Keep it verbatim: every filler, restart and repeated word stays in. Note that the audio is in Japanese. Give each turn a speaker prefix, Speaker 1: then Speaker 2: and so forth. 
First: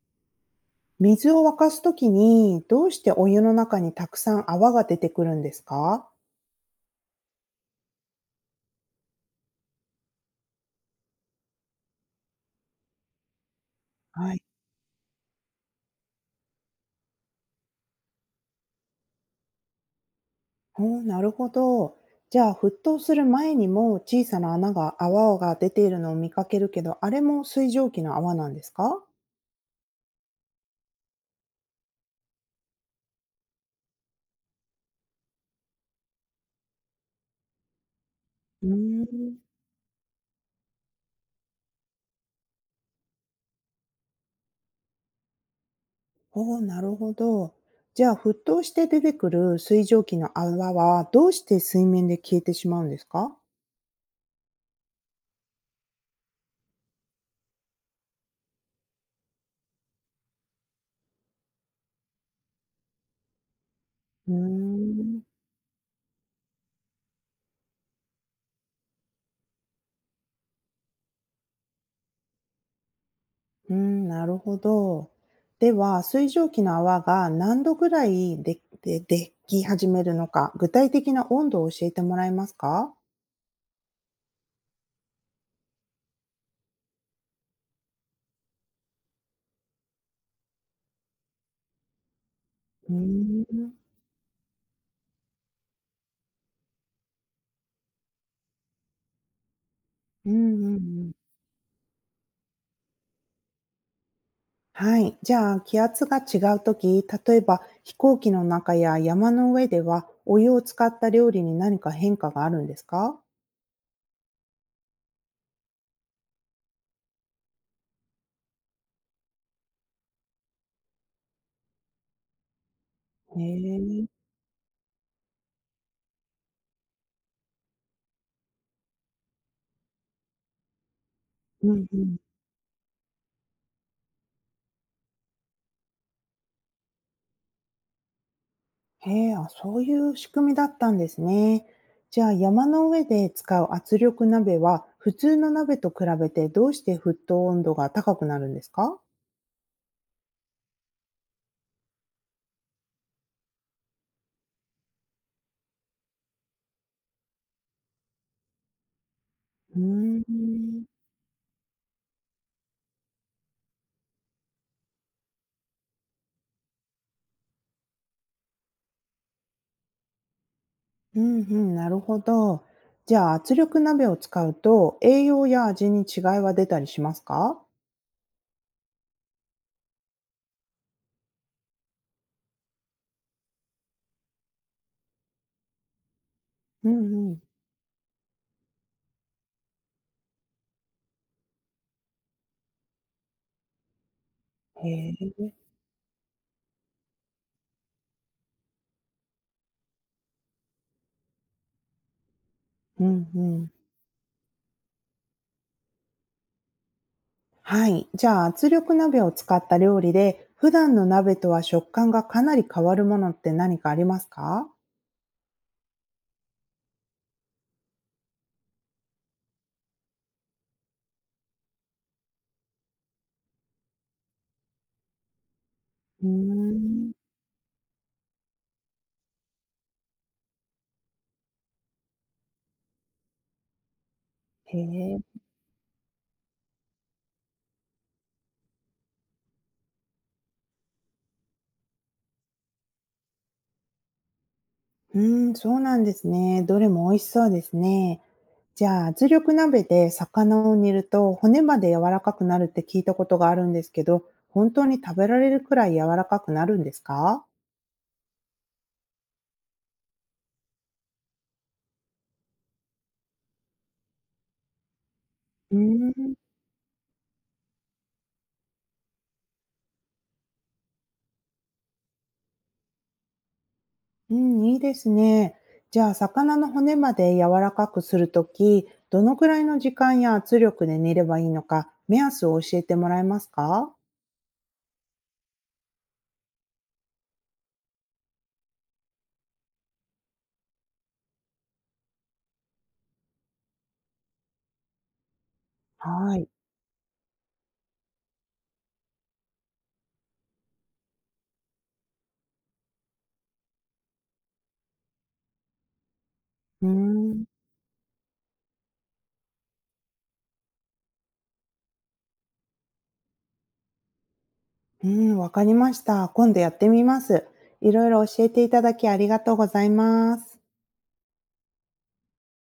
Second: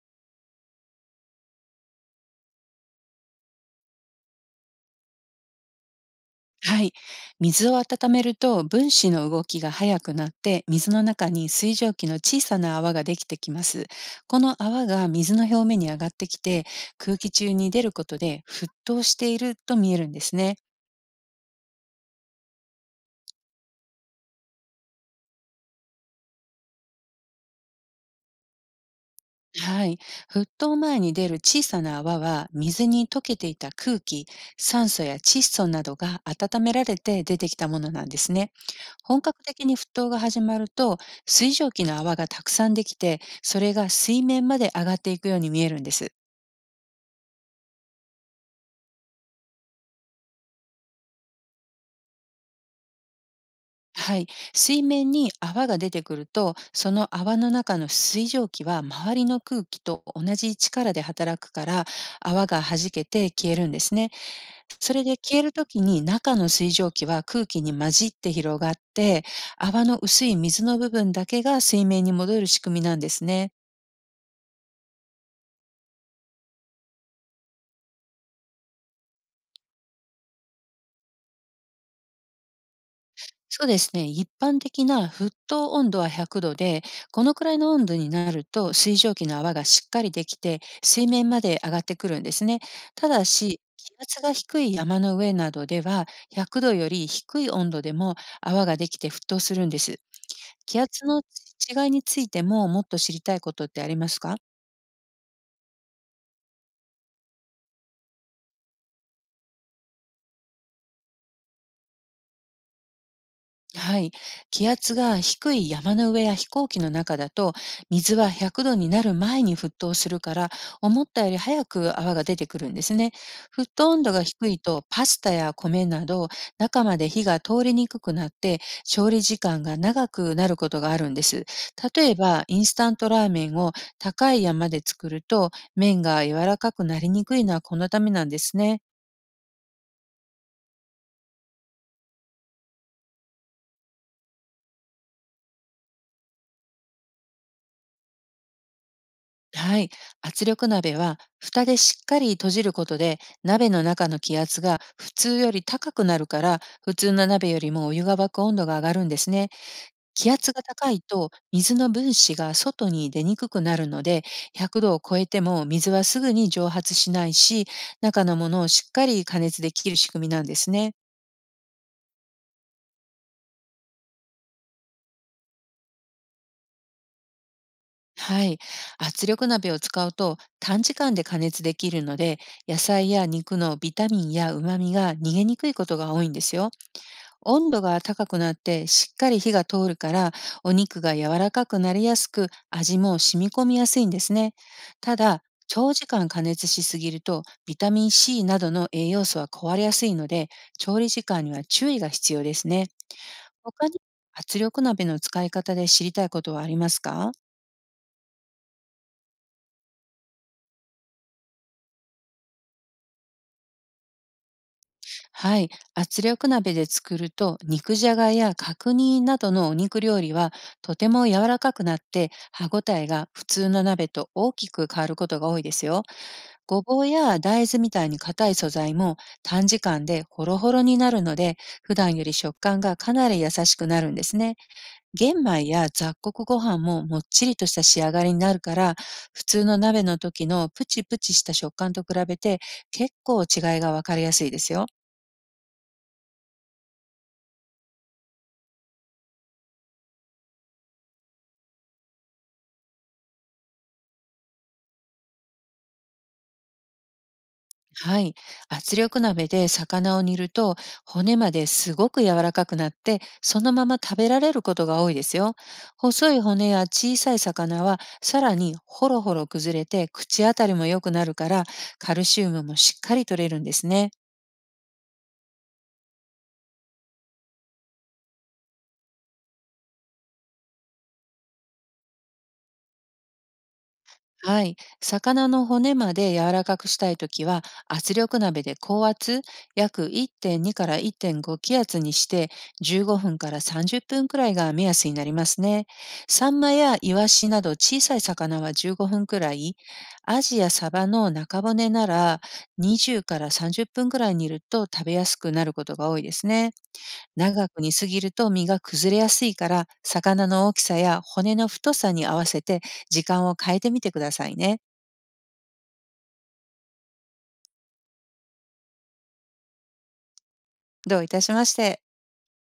Speaker 1: 水を沸かすときに、どうしてお湯の中にたくさん泡が出てくるんですか？
Speaker 2: はい。水を温めると分子の動きが速くなって、水の中に水蒸気の小さな泡ができてきます。
Speaker 1: は
Speaker 2: こ
Speaker 1: い。
Speaker 2: の泡が水の表面に上がってきて、空気中に出ることで沸騰していると見えるんですね。
Speaker 1: おー、なるほど。じゃあ、沸騰する前にも小さな穴が、泡が出ているのを見かけるけど、あれも水蒸気の泡なんですか？
Speaker 2: はい。沸騰前に出る小さな泡は、水に溶けていた空気、酸素や窒素などが温められて出てきたものなんですね。
Speaker 1: うー
Speaker 2: 本
Speaker 1: ん。
Speaker 2: 格的に沸騰が始まると、水蒸気の泡がたくさんできて、それが水面まで上がっていくように見えるんです。
Speaker 1: おー、なるほど。じゃあ、沸騰して出てくる水蒸気の泡は、どうして水面で消えてしまうんですか？
Speaker 2: はい。水面に泡が出てくると、その泡の中の水蒸気は周りの空気と同じ力で働くから、泡が弾けて消えるんですね。
Speaker 1: うー
Speaker 2: それで
Speaker 1: ん。
Speaker 2: 消えるときに中の水蒸気は空気に混じって広がって、泡の薄い水の部分だけが水面に戻る仕組みなんですね。
Speaker 1: うーん、なるほど。では、水蒸気の泡が何度ぐらいでででき始めるのか、具体的な温度を教えてもらえますか？
Speaker 2: そうですね。一般的な沸騰温度はひゃくどで、このくらいの温度になると水蒸気の泡がしっかりできて、水面まで上がってくるんですね。
Speaker 1: う
Speaker 2: ただ
Speaker 1: ー
Speaker 2: し、
Speaker 1: ん。
Speaker 2: 気圧が低い山の上などでは、ひゃくどより低い温度でも泡ができて沸騰するんです。
Speaker 1: うんうんう
Speaker 2: 気圧
Speaker 1: ん。
Speaker 2: の違いについても、もっと知りたいことってありますか？
Speaker 1: はい。じゃあ、気圧が違うとき、例えば飛行機の中や山の上では、お湯を使った料理に何か変化があるんですか？
Speaker 2: はい。気圧が低い山の上や飛行機の中だと、水はひゃくどになる前に沸騰するから、思ったより早く泡が出てくるんですね。
Speaker 1: へ
Speaker 2: 沸騰温
Speaker 1: え。
Speaker 2: 度が低いと、パスタや米など、中まで火が通りにくくなって、調理時間が長くなることがあるんです。
Speaker 1: うんう
Speaker 2: 例え
Speaker 1: ん。
Speaker 2: ば、インスタントラーメンを高い山で作ると、麺が柔らかくなりにくいのはこのためなんですね。
Speaker 1: へえ、あ、そういう仕組みだったんですね。じゃあ、山の上で使う圧力鍋は普通の鍋と比べてどうして沸騰温度が高くなるんですか？
Speaker 2: はい。圧力鍋は、蓋でしっかり閉じることで、鍋の中の気圧が普通より高くなるから、普通の鍋よりもお湯が沸く温度が上がるんですね。
Speaker 1: うー
Speaker 2: 気圧が
Speaker 1: ん。
Speaker 2: 高いと、水の分子が外に出にくくなるので、ひゃくどを超えても水はすぐに蒸発しないし、中のものをしっかり加熱できる仕組みなんですね。
Speaker 1: うんうん、なるほど。じゃあ、圧力鍋を使うと栄養や味に違いは出たりしますか？
Speaker 2: はい。圧力鍋を使うと短時間で加熱できるので、野菜や肉のビタミンや旨味が逃げにくいことが多いんですよ。
Speaker 1: うんうん。
Speaker 2: 温度が高くなってしっかり火が通るから、お肉が柔らかくなりやすく、味も染み込みやすいんですね。
Speaker 1: へ
Speaker 2: ただ、
Speaker 1: え。
Speaker 2: 長時間加熱しすぎるとビタミンシー などの栄養素は壊れやすいので、調理時間には注意が必要ですね。
Speaker 1: うんうん。
Speaker 2: 他に圧力鍋の使い方で知りたいことはありますか？
Speaker 1: はい。じゃあ、圧力鍋を使った料理で普段の鍋とは食感がかなり変わるものって何かありますか？
Speaker 2: はい、圧力鍋で作ると肉じゃがや角煮などのお肉料理はとても柔らかくなって、歯ごたえが普通の鍋と大きく変わることが多いですよ。
Speaker 1: うー
Speaker 2: ごぼう
Speaker 1: ん。
Speaker 2: や大豆みたいに硬い素材も短時間でホロホロになるので、普段より食感がかなり優しくなるんですね。
Speaker 1: へえ。
Speaker 2: 玄米や雑穀ご飯ももっちりとした仕上がりになるから、普通の鍋の時のプチプチした食感と比べて結構違いがわかりやすいですよ。
Speaker 1: うーん、そうなんですね。どれも美味しそうですね。じゃあ、圧力鍋で魚を煮ると骨まで柔らかくなるって聞いたことがあるんですけど、本当に食べられるくらい柔らかくなるんですか？
Speaker 2: はい。圧力鍋で魚を煮ると、骨まですごく柔らかくなって、そのまま食べられることが多いですよ。
Speaker 1: うー
Speaker 2: 細
Speaker 1: ん、
Speaker 2: い骨や小さい魚はさらにほろほろ崩れて口当たりも良くなるから、カルシウムもしっかり取れるんですね。
Speaker 1: うん、いいですね。じゃあ、魚の骨まで柔らかくするとき、どのくらいの時間や圧力で煮ればいいのか、目安を教えてもらえますか？
Speaker 2: はい。魚の骨まで柔らかくしたいときは、圧力鍋で高圧、約いってんにからいってんご気圧にして、じゅうごふんからさんじゅっぷんくらいが目安になりますね。
Speaker 1: はい。
Speaker 2: サンマやイワシなど小さい魚はじゅうごふんくらい、アジやサバの中骨ならにじゅうからさんじゅっぷんくらい煮ると食べやすくなることが多いですね。
Speaker 1: うーん。
Speaker 2: 長く煮すぎると身が崩れやすいから、魚の大きさや骨の太さに合わせて時間を変えてみてくださいね。
Speaker 1: うん、わかりました。今度やってみます。いろいろ教えていただきありがとうございます。
Speaker 2: どういたしまして。